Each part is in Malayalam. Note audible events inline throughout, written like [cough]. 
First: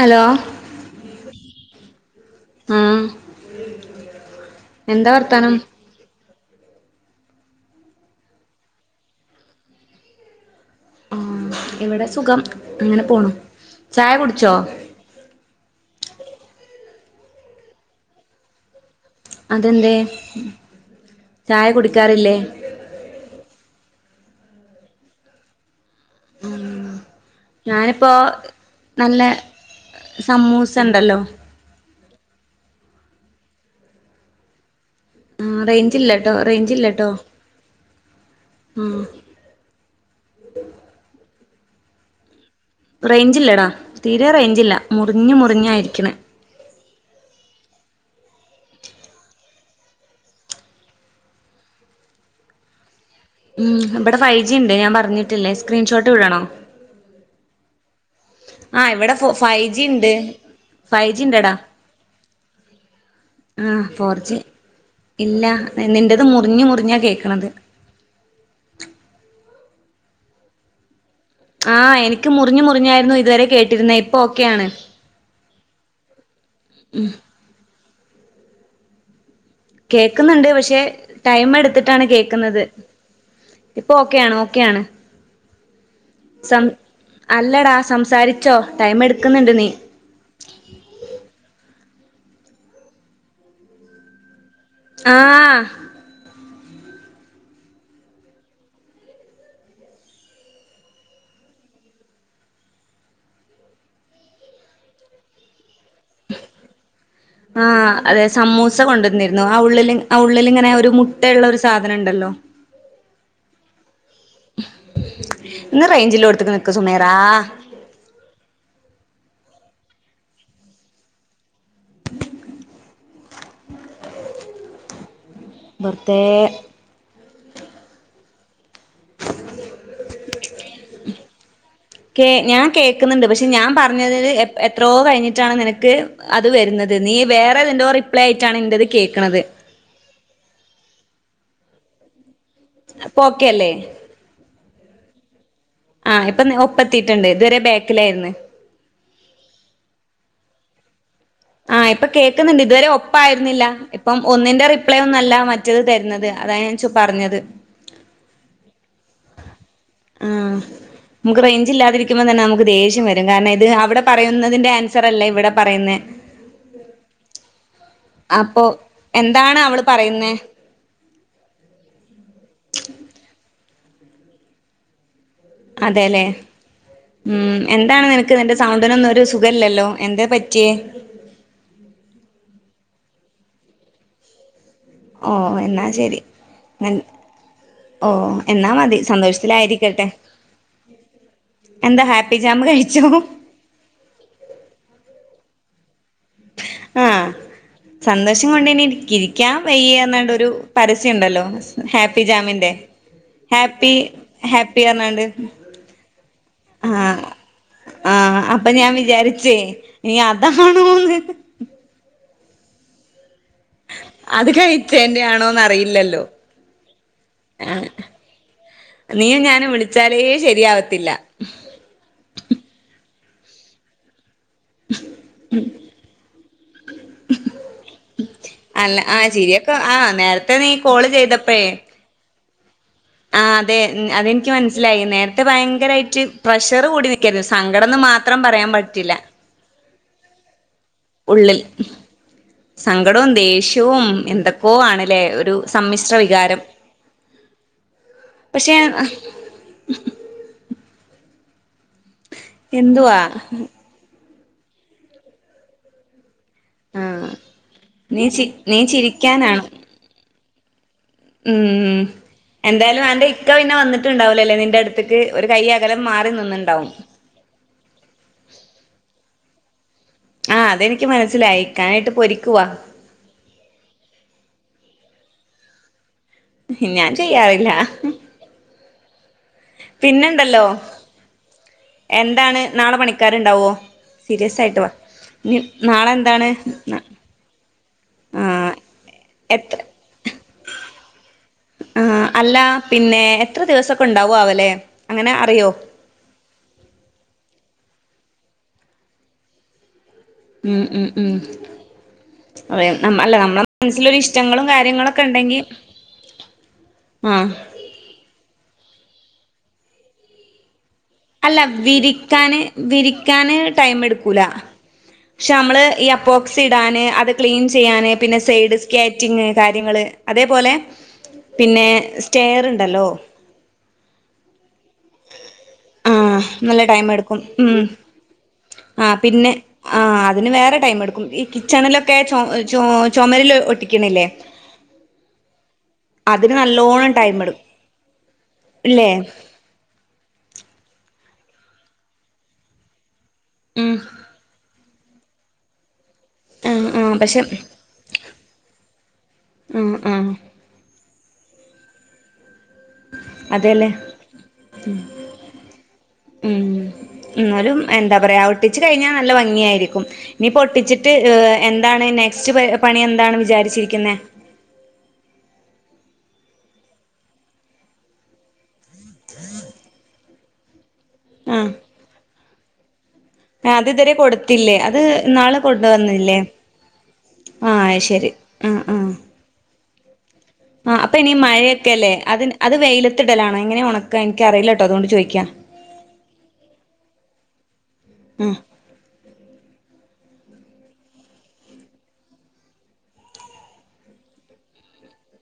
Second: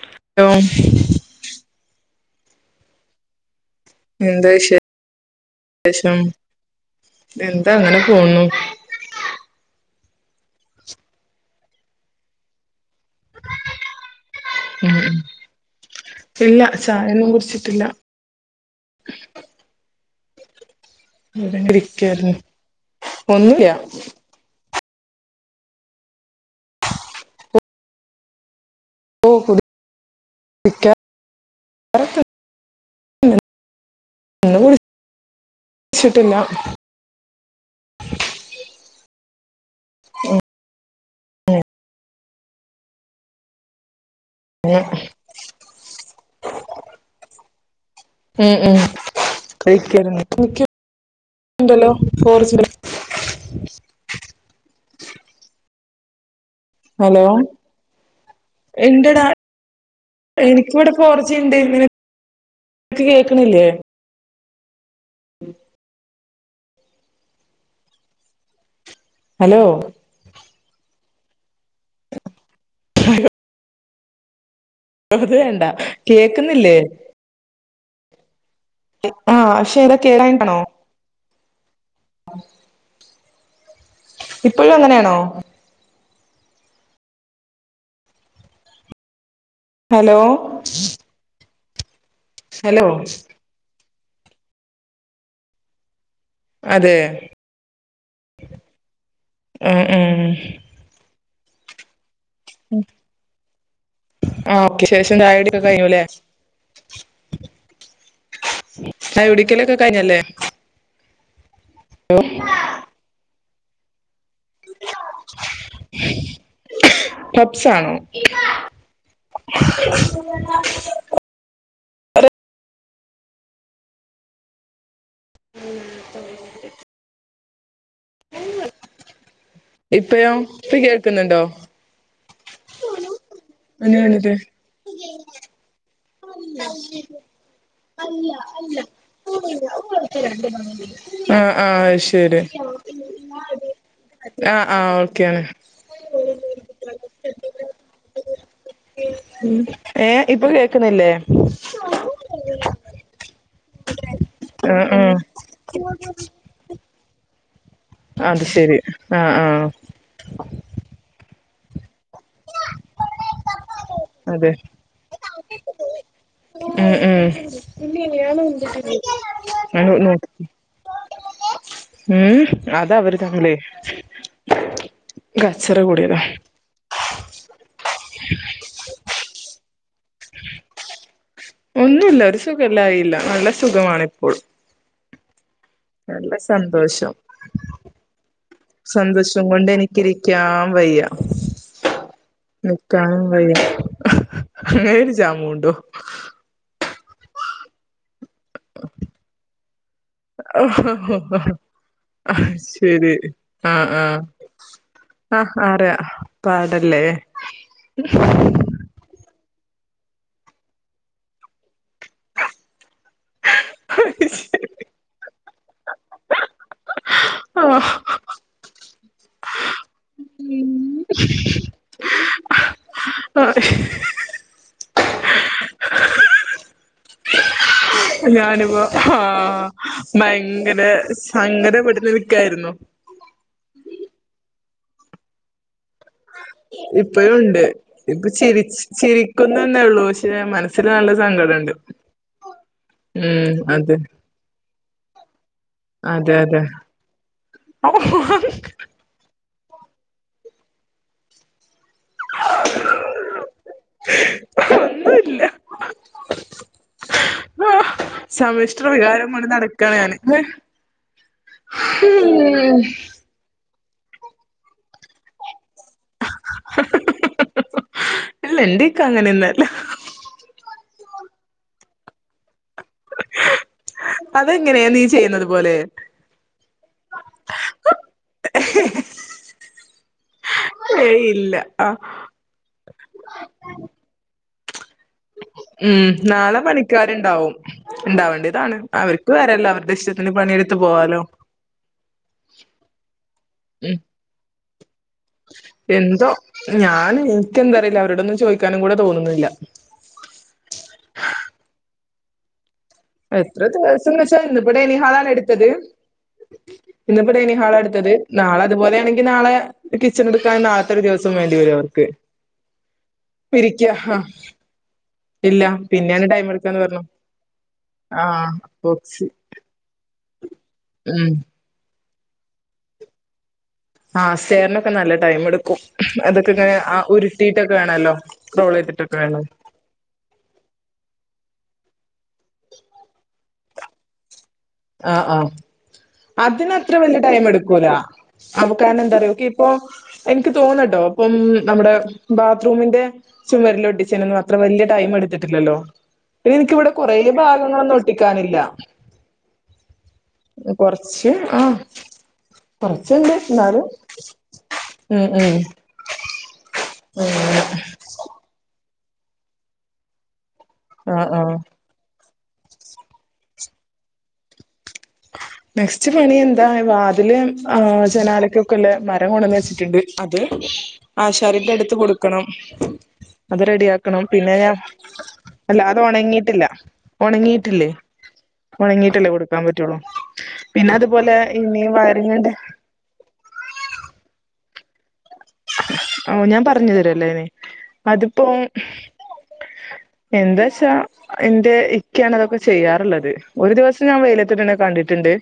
ഹലോ ആഹ് എന്താ എന്താ വർത്താനം വിശേഷം എന്താ അങ്ങനെ പോണു ആഹ് ഇവിടെ സുഖം അങ്ങനെ പോണു ചായ കുടിച്ചോ ഉം ഇല്ല ചായൊന്നും കുട്ച്ചിട്ടില്ല. അതെന്തേ ചായ കുടിക്കാറില്ലേ? ഒന്നുല്ല്യ. ഉം ഞാനിപ്പോ നല്ല ഓ സമ്മൂസ കുടിക്കാറൊക്കെ ഇണ്ടല്ലോ [unintelligible] ഉണ്ട് ഇന്ന് ഉം റേഞ്ച്ല്ലട്ടോ കുടിച്ചിട്ടില്ല റേഞ്ച്ല്ലട്ടോ ഉം. റേയ്ഞ്ചില്ലടാ തീരെ ഉം റേഞ്ചില്ല മുർ ഞ്ഞ് മുർഞ്ഞായിരിക്ക്ണെ. ഉം ഉം കഴിക്കാര്ന്നു. ഇണ്ടല്ലോ ഫോർ ജി ഉം ഇവടെ ഫൈവ് ജിണ്ട് ഞാൻ പർഞ്ഞിട്ടില്ലേ സ്ക്രീൻഷോട്ട് വിടണോ? ഹലോ ആഹ് ഇവിടെ എന്തെട ഫൈവ് ജി ഉണ്ട് എനിക്കിവിടെ ഫൈവ് ജി ഉണ്ടടാ ഫോർജിണ്ട് നിന ക്ക് കേക്ക്ണില്ലേ? ആഹ് ഫോർജി ഇല്ല നിന്റെത് മുർ ഞ്ഞ് മുർഞ്ഞാ കേക്ക്ണത്. ഹലോ ആഹ് എനിക്ക് മുർഞ്ഞ് മുർഞ്ഞായിരുന്നു ഇതുവരെ കേട്ടിരുന്നെ ഇപ്പൊ ഓക്കെ ആണ്. അത് വേണ്ട കേക്ക്ന്നില്ലേ? ആഹ് ശ കേക്ക്ന്ന്ണ്ട് പക്ഷെ ടൈം എ ട്ത്തിട്ടാണ് കേക്ക്ന്നത്. ഇപ്പൊ ഓക്കെ ആണ് ഇപ്പോഴും ഓക്കെയാണ്. അങ്ങനെയാണോ സം അല്ലടാ സംസാരിച്ചോ ടൈം എട്ക്ക്ന്ന്ണ്ട് നീ. ഹലോ ഹലോ ആഹ്. ആ അതെ ഉം ഉം. ഉം ആഹ് ഓക്കെ ശേഷം ചായട്യാക്കെ കഴ്ഞ്ഞുല്ലേ? ആഹ് അതെ സമ്മൂസ കൊണ്ട്‌ ചായ ന്നിര്ന്നു ആഹ് കുടിക്കലൊക്കെ ഉള്ള്ല് കഴിഞ്ഞല്ലേ ഉള്ളിലിങ്ങനെ ഒരു മു ട്ട ഇള്ളൊരു സാധനം ഇണ്ടല്ലോ? ഒന്ന് റെയ്ഞ്ച്ലോട്ത്ത്ക്ക് നിക്ക് സുമേറാ. ച്ചാണോ? [unintelligible] പെർതേ ഇപ്പഴോ ഇപ്പ കേക്ക്ന്ന്ണ്ടോ? കേ ഞാൻ കേക്ക്ന്ന്ണ്ട് പക്ഷെ ഞാൻ ഒന്ന് പറഞ്ഞത് മിനിറ്റ് എ എത്രോ കയ്ഞ്ഞിട്ടാണ് നിനക്ക് അത് വര്ന്നത് നീ വേറെതിന്റോ റിപ്ലൈ ആയിട്ടാണ് എൻ്റത് കേക്ക്ണത്. ആഹ് ആഹ് അത് ശരി. അപ്പൊ ഓക്കെ അല്ലേ ആഹ് ആഹ് ഓക്കെയാണ്. ആഹ് ഇപ്പൊ ഒപ്പ എത്തിട്ണ്ട് ഇതുവരെ ബാക്കിലാര്‌ന്ന്‌. ഉം ഏ ഇപ്പൊ കേക്ക്ന്നില്ലേ? ആ ഇപ്പ കേക്ക്ന്ന്ണ്ട് ഇതുവരെ ഒപ്പായിര്ന്നില്ല ഇപ്പം ഒന്നിന്റെ ആ റിപ്ലൈ ആ ഒന്നല്ല മറ്റത് തര്ന്നത് അതാ ഞാ ച്ചു പർഞ്ഞത്. അത് ശരി ആഹ് ആഹ്. ആഹ് നമുക്ക് റേഞ്ച് ഇല്ലാതിരിക്കുമ്പോ തന്നെ നമുക്ക് ദേഷ്യം വരും കാരണം ഇത് അവ്ടെ അതെ പറയുന്നതിന്റെ ആൻസർ അല്ലേ ഇവിടെ പറയുന്നെ ഉം ഉം അപ്പൊ എന്താണ് അവള് പറയുന്നെ ഉം അത അവര് തമ്മിലെയ് കച്ചറ കൂടിയതാ അതെല്ലേ ഉം എന്താണ് നിനക്ക് നിന്റെ സൗണ്ടിനൊന്നും ഒരു സുഖല്ലല്ലോ എന്തെ പറ്റിയേ ഒന്നുല്ല ഒരു സുഖല്ലായില്ല നല്ല സുഖമാണ് ഇപ്പോൾ ഓഹ് എന്നാല് നല്ല സന്തോഷം ഓ എന്നാ മതി സന്തോഷം കൊണ്ട് സന്തോഷത്തിലായിരിക്കട്ടെ എനിക്കിരിക്കാൻ വെയ്യ എന്താ ഹാപ്പി ജാമ് കഴിച്ചോ നിക്കാനും വെയ്യ അങ്ങനെരു ജാമൂണ്ടോ ആഹ് സന്തോഷം കൊണ്ട് ഇനി കിരിക്കാം വെയ്യാ ന്നാണ്ടർന്നൊരു പരസ്യം ആഹ് ഉണ്ടല്ലോ ഹാപ്പി ജാമിന്റെ ശരി ഹാപ്പി ആഹ് ആഹ് ഹാപ്പി പറ്ഞ്ഞാണ്ട് ആഹ് അറിയ പാടല്ലേ അപ്പൊ ഞാൻ വിചാരിച്ചേയ് ഇനി അതാണോന്ന് അത് കഴിച്ചേന്റെ ആണോന്ന് അറിയില്ലല്ലോ ആഹ് നീയും ഞാനും വിളിച്ചാലേ ശരിയാവത്തില്ല [unintelligible] ഉ ഞാനിപ്പോ ആഹ് നേരത്തെ നീ ഭയങ്കര കോള് സങ്കടപ്പെട്ട്ട്ട് നിക്കായ്രുന്നു ആഹ് അതെ ഉം അതെനിക്ക് മനസ്സിലായി നേരത്തെ ഭയങ്കരായിട്ട് പ്രഷർ കൂടി ഇപ്പഴും നിക്കാര്ന്നു സങ്കടംന്ന് മാത്രം പറയാൻ പറ്റില്ല നിക്കുന്നന്നേഒള്ളൂ പക്ഷേ മനസ്സിൽ നല്ല ഉള്ളിൽ സങ്കടണ്ട് സങ്കടവും ഉം അതെ ദേഷ്യവും എന്തൊക്കോ ആണ് ല്ലേ ഒരു സമ്മിശ്ര വികാരം അത് പക്ഷെ ആഹ് എന്തുവാ ഒന്നുല്ല ആഹ് ആഹ് നീ ചി നീ സമ്മിശ്ര വികാരം കൊണ്ട് ചിരിക്കാനാണോ നടക്കാണ് ഞാന് ഉം ഉം എന്തായാലും ആന്റെ ഇ ഇക്ക പിന്നെ വന്നിട്ടുണ്ടാവൂലല്ലേ നിന്റെ അട്ത്ത്ക്ക് ഒരു കൈയകലം മാറി നിന്ന്ണ്ടാവും ഇല്ല ഇന്റിക്ക അങ്ങനൊന്നല്ല ആഹ് അതെനിക്ക് മനസ്സിലായി ഇക്കാനിട്ട് പൊരിക്കുവാ അതെങ്ങനെ നീ ചെയ്യുന്നതു പോലെ ഞാന് ചെയ്യാറില്ല പിന്നെണ്ടല്ലോ ഏയ് ഇല്ല ആഹ് എന്താണ് നാളെ പണിക്കാര്ണ്ടാവോ സീരിയസായിട്ട് വാ ഇനി ഉം എന്താണ് നാളെ പണിക്കാര്ണ്ടാവും ആഹ് ഇണ്ടാവേണ്ടിയതാണ് അവർക്ക് വരല്ലോ എത്ര അവര്ടെ ഇഷ്ടത്തിന് പണിയെടുത്ത് പോവാലോ ആഹ് അല്ല പിന്നെ എത്ര ഉം ദിവസൊക്കെ ഉണ്ടാവു ആവല്ലെ അങ്ങനെ അറിയോ എന്തോ ഞാൻ ഇന്ക് എന്താറില്ല അവരോടൊന്നും ചോയ്ക്കാനും കൂടെ തോന്നുന്നില്ല ഉം ഉം ഉം അതെ, നമ്മ അല്ല എത്ര നമ്മളെ മനസ്സിലൊരു ദിവസംന്ന് വെച്ചാ ഇഷ്ടങ്ങളും ഇന്നിപ്പോ കാര്യങ്ങളൊക്കെ ഡൈനിഹാളാണ് ഉണ്ടെങ്കി എടുത്തത് ഇന്നിപ്പോ ആഹ് ഡേനിങ്‌ഹാള ഇട്ത്തത് നാളെ അതുപോലൊണെങ്കി നാളെ കിച്ചൺ ട്ക്കാൻ നാളത്തെ ഒരു ദിവസം വേണ്ടി അല്ല വരും അവർക്ക് വിരിക്കാന് വിരിക്കാന് ഇരിക്ക ടൈം ആ എടുക്കൂല. പക്ഷെ ഇല്ല നമ്മള് ഈ പിന്നെയാണ് ടൈം അപ്പോക്സി എടുക്കാന്ന് പറഞ്ഞു ഇടാന് അത് ക്ലീൻ ചെയ്യാന് പിന്നെ ആഹ് സൈഡ് ബോക്സ് സ്കാറ്റിങ് കാര്യങ്ങള് അതേപോലെ ഉം പിന്നെ സ്‌റ്റയർ ഇണ്ടല്ലോ. ആഹ് സെയർന് ക്കെ നല്ല ടൈം എടുക്കും ആഹ് അതൊക്കെ ഇങ്ങനെ നല്ല ആ ടൈം എടുക്കും ഉരുട്ടീട്ടൊക്കെ ഉം വേണല്ലോ റോൾ ചെയ്തിട്ടൊക്കെ വേണ ആ അതിന് വേറെ ടൈം എടുക്കും ഈ കിച്ചണിലൊക്കെ ചൊ ചൊ ചൊമരിൽ ഒട്ടിക്ക്ണില്ലേ. ആഹ് ആഹ് അതിന് അത്ര നല്ലോണം വല്യ ടൈം എടുക്കും എടുക്കൂല [unintelligible] കാര്ണ ഇല്ലേ എന്താറിയോ കി അപ്പൊ എനിക്ക് തോന്നട്ടോ അപ്പം നമ്മുടെ ബാത്റൂമിന്റെ ചുമരില ഉം ഒട്ടിച്ചേനന്ന് അത്ര വല്യ ടൈം എടുത്തിട്ടില്ലല്ലോ പിന്നെ ആഹ് എനിക്കിവിടെ ആഹ് കൊറേ പക്ഷെ ഭാഗങ്ങളൊന്നും ഒട്ടിക്കാനില്ല. ഉം ഉം കൊർച്ച് ആഹ് കൊറച്ച്ണ്ട് ഇന്നാലും അതെല്ലേ ഉം ഉം ഉം അങ്ങനെ ഇന്നാലും എന്താ പറയാ ഒട്ടിച്ച് കഴിഞ്ഞാ നല്ല ഭംഗിയായിരിക്കും. ഇഞ്ഞിപ്പൊട്ടിച്ചിട്ട് ആഹ് ഹ് ആഹ് എന്താണ് നെക്സ്റ്റ് പ പണി എന്താണ് വിചാരിച്ചിരിക്കുന്നെ? നെക്സ്റ്റ് പണി എന്താണ് വാതില് ആ ജനാലക്കൊക്കെള്ള മരം കൊണ്ടന്ന് വെച്ചിട്ടുണ്ട് അത് ആഹ് ആശാരിന്റടുത്ത് കൊടുക്കണം. അത് റെഡി ഇതുവരെ ആക്കണം പിന്നെ ഞാൻ കൊടുത്തില്ലേ അത് ഇന്നാള് അല്ല അത് കൊണ്ടുവന്നില്ലേ ഒണങ്ങീട്ടില്ല ആഹ് ഒണങ്ങീട്ടില്ലേ. അത് ശരി ആഹ് ഒണങ്ങീട്ടല്ലേ കൊടുക്കാൻ പറ്റുള്ളു. ആ അപ്പ ഇനി മഴയക്കെല്ലേ അത് അത് വെയിലത്തിടലാണ് എങ്ങനെ ഒണക്കാ ഇൻക്ക് അറീലട്ടോ അതുകൊണ്ട് ചോയി [unintelligible] ഞാൻ പറഞ്ഞു തരല്ലോ അയിന് അത്പ്പോ ആഹ് എന്താച്ചാ എന്റെ ഇക്കയാണ് അതൊക്കെ ചെയ്യാറുള്ളത് ഒരു ദിവസം ഞാൻ വെയിലത്തിടണ കണ്ടിട്ടുണ്ട്.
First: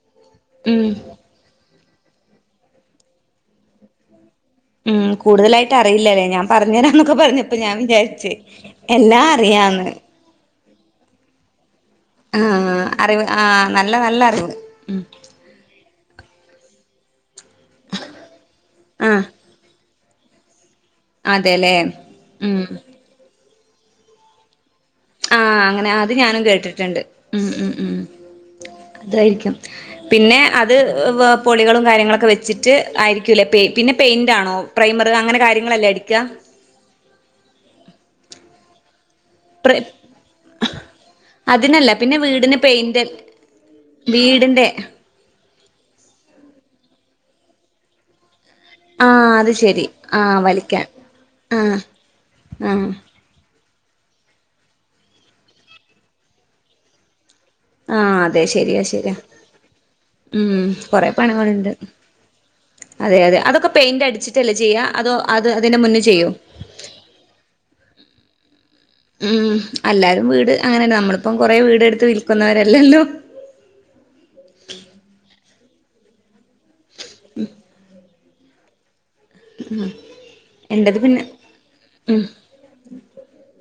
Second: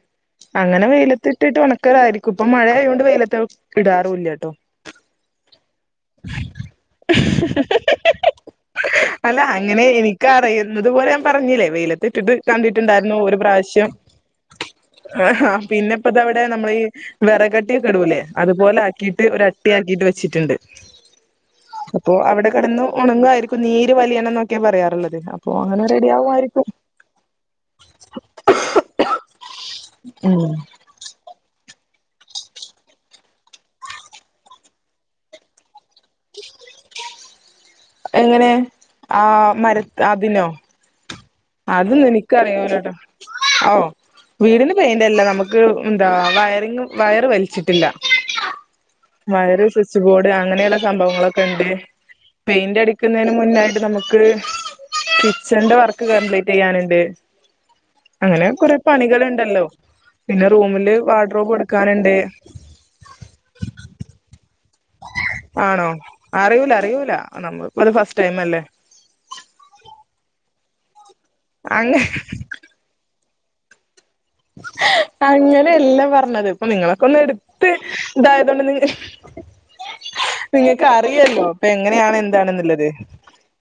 ഉം അങ്ങനെ വെയിലത്ത് ഇട്ടിട്ട് ഒണക്കലായിരിക്കും ഇപ്പം മഴ ആയോണ്ട് വെയിലത്ത് ഇടാറുല്ലട്ടോ. ഉം കൂടുതലായി അറിയില്ലല്ലേ ഞാൻ പറഞ്ഞ് തരാന്നൊക്കെ പർഞ്ഞപ്പം ഞാൻ വിചാരിച്ച് എല്ലാ അറിയാന്ന്. ഇക്കറിയുന്നത് പോലെ ഞാൻ പറഞ്ഞില്ലേ വെയില ത്തിട്ടിട്ട് ആഹ് കണ്ടിട്ടുണ്ടായിരുന്നു അറിവ് ഒരു ആഹ് പ്രാവശ്യം നല്ല നല്ല അറിവ് ആ പിന്നെ ഇതവിടെ നമ്മളീ വെറകട്ടിയക്കെ ഇടൂല്ലേ അതുപോലെ ആഹ് ആക്കിയിട്ട് ഒര [unintelligible] വെച്ചിട്ടുണ്ട് അതെല്ലേ അപ്പോ അവടെ ഉം കെടന്നു. ഒണങ്ങുവായിരിക്കും നീര് വലിയണം എന്നൊക്കെയ പറയാറുള്ളത്. ആ അപ്പൊ അങ്ങനെ റെഡി അത് ഞാനും ആവുമായിരിക്കും കേട്ടിട്ടുണ്ട് ഉം ഉം ഉം അതായിരിക്കും പിന്നെ ഉം അത് വ പൊളികളും കാര്യങ്ങളൊക്കെ വെച്ചിട്ട് ആയിരിക്കൂലേ പെയ് പിന്നെ പെയിന്റാണോ പ്രൈമറ് അങ്ങനെ കാര്യങ്ങളല്ലേ അടിക്ക? എങ്ങനെ ആ പ്ര മര അതിനോ? അതിനല്ല അത് പിന്നെ വീടിന് എനിക്കറിയൂലട്ടോ പെയിന്റ് ഓ വീടിന്റെ വീടിന് പെയിന്റല്ല നമ്മ ക്ക്‌ എന്താ വയറിങ് വയറ് വലിച്ചിട്ടില്ല. ആഹ് അത് വയറ്, ശരി സ്വിച്ച് ബോർഡ് ആഹ് അങ്ങനെയുള്ള വലിക്കാൻ സംഭവങ്ങളൊക്കെ ഇണ്ട്. ആഹ് ആഹ് പെയിന്റടിക്കുന്നേന് മുന്നായിട്ട് നമു ക്ക്‌ കിച്ചന്റെ വർക്ക് കംപ്ലീറ്റ് ചെയ്യാനുണ്ട്. ആഹ് അതെ അങ്ങനെ കൊറെ ശരിയാ ശരിയാ പണികള്ണ്ടല്ലോ പിന്നെ ഉം റൂമില് കൊറെ വാഡ്രോബ് പണികളുണ്ട് കൊടുക്കാന്ണ്ട്. അതെ അതെ അതൊക്കെ പെയിന്റടിച്ചിട്ടല്ലേ ചെയ്യ അതോ അത് അതിനു ആണോ മുന്നേ ചെയ്യോ? അറിയൂല അറിയൂല നമ്മ അത് ഫസ്റ്റ് ടൈം അല്ലേ ഉം അല്ലാരും വീട് അങ്ങനെന്നെ നമ്മളിപ്പം കൊറെ അങ്ങ വീടെടുത്ത് വിൽക്കുന്നവരല്ലല്ലോ. അങ്ങനെല്ല പറഞ്ഞത് ഇപ്പ നിങ്ങളക്കെ ഒന്ന് എടുത്ത് ഇതായതൊണ്ട് നിങ്ങ [unintelligible] നിങ്ങൾക്ക് എന്റത് പിന്നെ അറിയല്ലോ പ്പ എങ്ങനെയാണ് ഉം എന്താണെന്നുള്ളത്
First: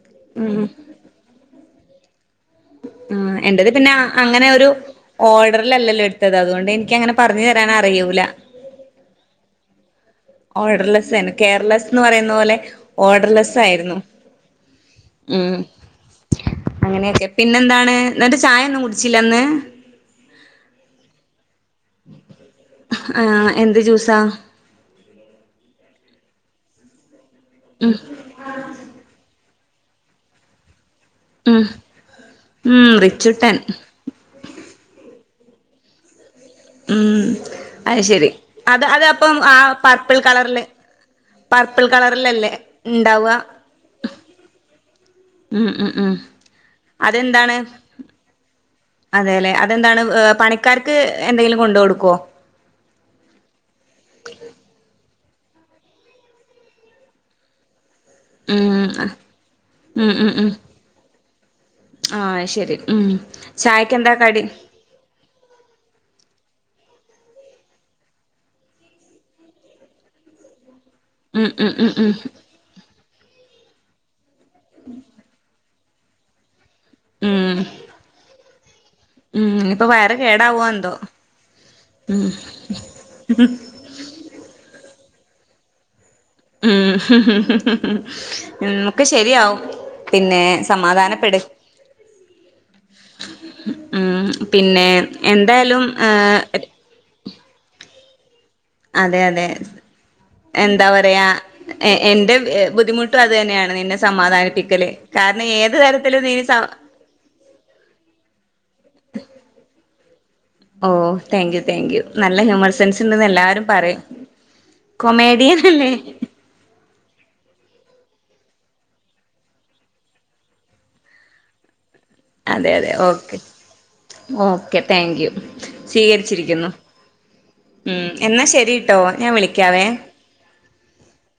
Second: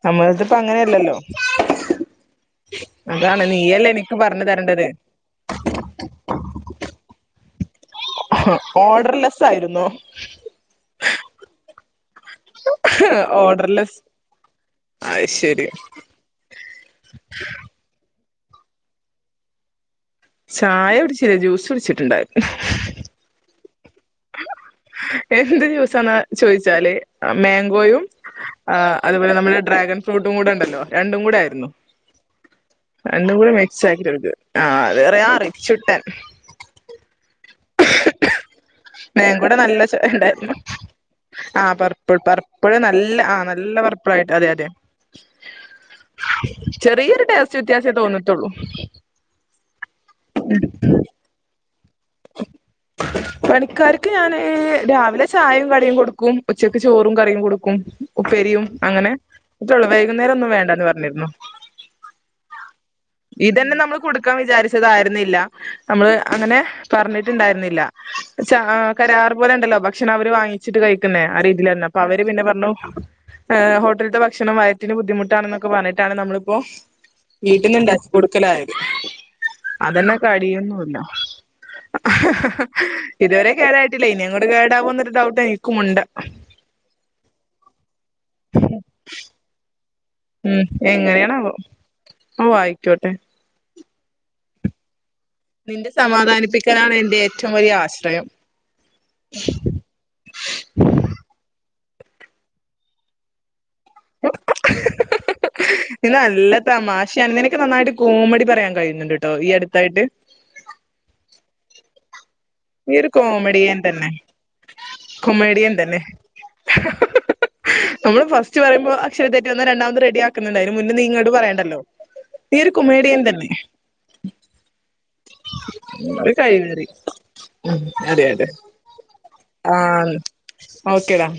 നമ്മളത്പ്പ ഉം അങ്ങനെയല്ലല്ലോ. ഉം അതാണ് എന്റത് നീയല്ലേ പിന്നെ എനിക്ക് പറഞ്ഞു അങ്ങനെ ഒരു തരണ്ടത്. ഓർഡറിലല്ലല്ലോ എടുത്തത് അതുകൊണ്ടെനിക്കങ്ങനെ പറഞ്ഞു തരാൻ അറിയൂല. ആഹ് ഓർഡർലെസ്സ് ആയിരുന്നോ? ഓർഡർലെസ്സെനു കേയർലെസ്സ് ന്ന് പറയുന്ന പോലെ ഓർഡർലെസ്സ് ഓർഡർലെസ് ആയിരുന്നു. അത് ഉം ശരി അങ്ങനെയൊക്കെ പിന്നെന്താണ്? ന്നട്ട് ചായ ഒന്നും കുടിച്ചില്ലന്ന്? ചായ കുടിച്ചില്ല ജ്യൂസ് കുടിച്ചിട്ടുണ്ടായിരുന്നു. ആഹ് എന്ത് ജ്യൂസാ എന്ത് ജ്യൂസാണ് ചോദിച്ചാല് മേങ്കോയും ആഹ് അതുപോലെ നമ്മടെ ഡ്രാഗൺ ഫ്രൂട്ടും കൂടെ ഒണ്ടല്ലോ രണ്ടും കൂടെ ഉം ആയിരുന്നു ഉം രണ്ടും കൂടെ റിച്ചുട്ടൻ മിക്സ് ആക്കി എടുത്തു. ആഹ് അത് അറിയാ റിച്ചുട്ടൻ ഉം അയ് ശരി അത മേങ്കോടെ നല്ല ചൊയ ഇണ്ടായിരുന്നു ആഹ് പർപ്പിൾ കളറിലല്ലേ പർപ്പിൾ നല്ല ഇണ്ടാവ ആഹ് നല്ല പർപ്പിളായിട്ട് അതെ അതെ ഉം ഉം ഉം ചെറിയൊരു അതെന്താണ് ടെസ്റ്റ് വ്യത്യാസേ തോന്നീട്ടൊള്ളു അതെല്ലെ അതെന്താണ് ഏഹ് പണിക്കാർക്ക് എന്തെങ്കിലും കൊണ്ട് കൊടുക്കൊ പണിക്കാർക്ക് ഞാന് രാവിലെ ചായയും കടിയും കൊടുക്കും ഉച്ചക്ക് ചോറും കറിയും കൊടുക്കും ഉപ്പേരിയും ഉം അങ്ങനെ അത്രേള്ളൂ ഉം ഉം വൈകുന്നേരം ഉം ഒന്നും വേണ്ടാന്ന് പറഞ്ഞിരുന്നു ആഹ് അയ് ശരി ഉം ചായക്കെന്താ കടി തായിരുന്നില്ല നമ്മള് അങ്ങനെ പറഞ്ഞിട്ടുണ്ടായിരുന്നില്ല ച ആഹ് കരാർ പോലെ ഇണ്ടല്ലോ ഭക്ഷണം അവര് വാങ്ങി ച്ചിട്ട് കഴിക്കുന്നെ ആ ഉം ഉം രീതിയിലന്നെ ഉം അപ്പൊ ഉം അവര് പിന്നെ പറഞ്ഞു ഏഹ് ഹോട്ടൽത്തെ ഭ ക്ഷണം വയറ്റിന് ബുദ്ധിമുട്ടാണെന്നൊക്കെ പറഞ്ഞിട്ടാണ് നമ്മളിപ്പോ ഉം വീട്ടിന്ന് ഇണ്ടാക്കി കൊടുക്കലായത് ഉം ഇനിപ്പൊ വയറ് അതന്നെ കേടാവോ എന്തോ കടിയൊന്നുല്ല ഇതുവരെ കേടായിട്ടില്ല ഇനി അങ്ങോട്ട് കേടാവോന്നരു ഡൗട്ട് എനിക്കുംണ്ട് ഉം ഉം ഒക്കെ ശരിയാവും പിന്നെ ഉം സമാധാനപ്പെട് എങ്ങനെയാണാവോ ഓ ആയിക്കോട്ടെ ഉം പിന്നെ എന്തായാലും നിന്റെ ഏഹ് സമാധനിപ്പിക്കലാണ് എന്റെ ഏറ്റവും വലിയ ആശ്രയം അതെ അതെ എന്താ പറയാ എ എന്റെ ബുദ്ധിമു ട്ടും അത് തന്നെയാണ് നിന്നെ സമാധാനിപ്പിക്കല് കാരണം ഏത് നീ തരത്തിലും നല്ല സ തമാശാണ് നിനക്ക് നന്നായിട്ട് കോമഡി പറയാൻ കഴിയുന്നുണ്ട് കേട്ടോ ഈ അടുത്തായിട്ട് ഓ താങ്ക് യു താങ്ക് യു നല്ല ഹ്യൂമർസ് നീ ഫ്രണ്ട്സ് ഒരു ന്ന് എല്ലാരും കോമഡിയൻ പറയും തന്നെ കൊമേഡിയൻ അല്ലേ നമ്മള് ഫസ്റ്റ് പറയുമ്പോ അക്ഷരത്തെറ്റ് വന്ന രണ്ടാമത് റെഡി ആക്കുന്നുണ്ട് അയ്ന് മുന്നേ നീ ഇങ്ങോട്ട് പറയണ്ടല്ലോ നീ അതെ ഒരു അതെ കൊമേഡിയൻ ഓക്കേ തന്നെ ഓക്കേ താങ്ക് യു അത് കൈ സ്വീകരിച്ചിരിക്കുന്നു കറി ഉം അതെ എന്നാ അതെ ശരിട്ടോ ഞാൻ വിളിക്കാവേ ആഹ് ഓക്കേടാ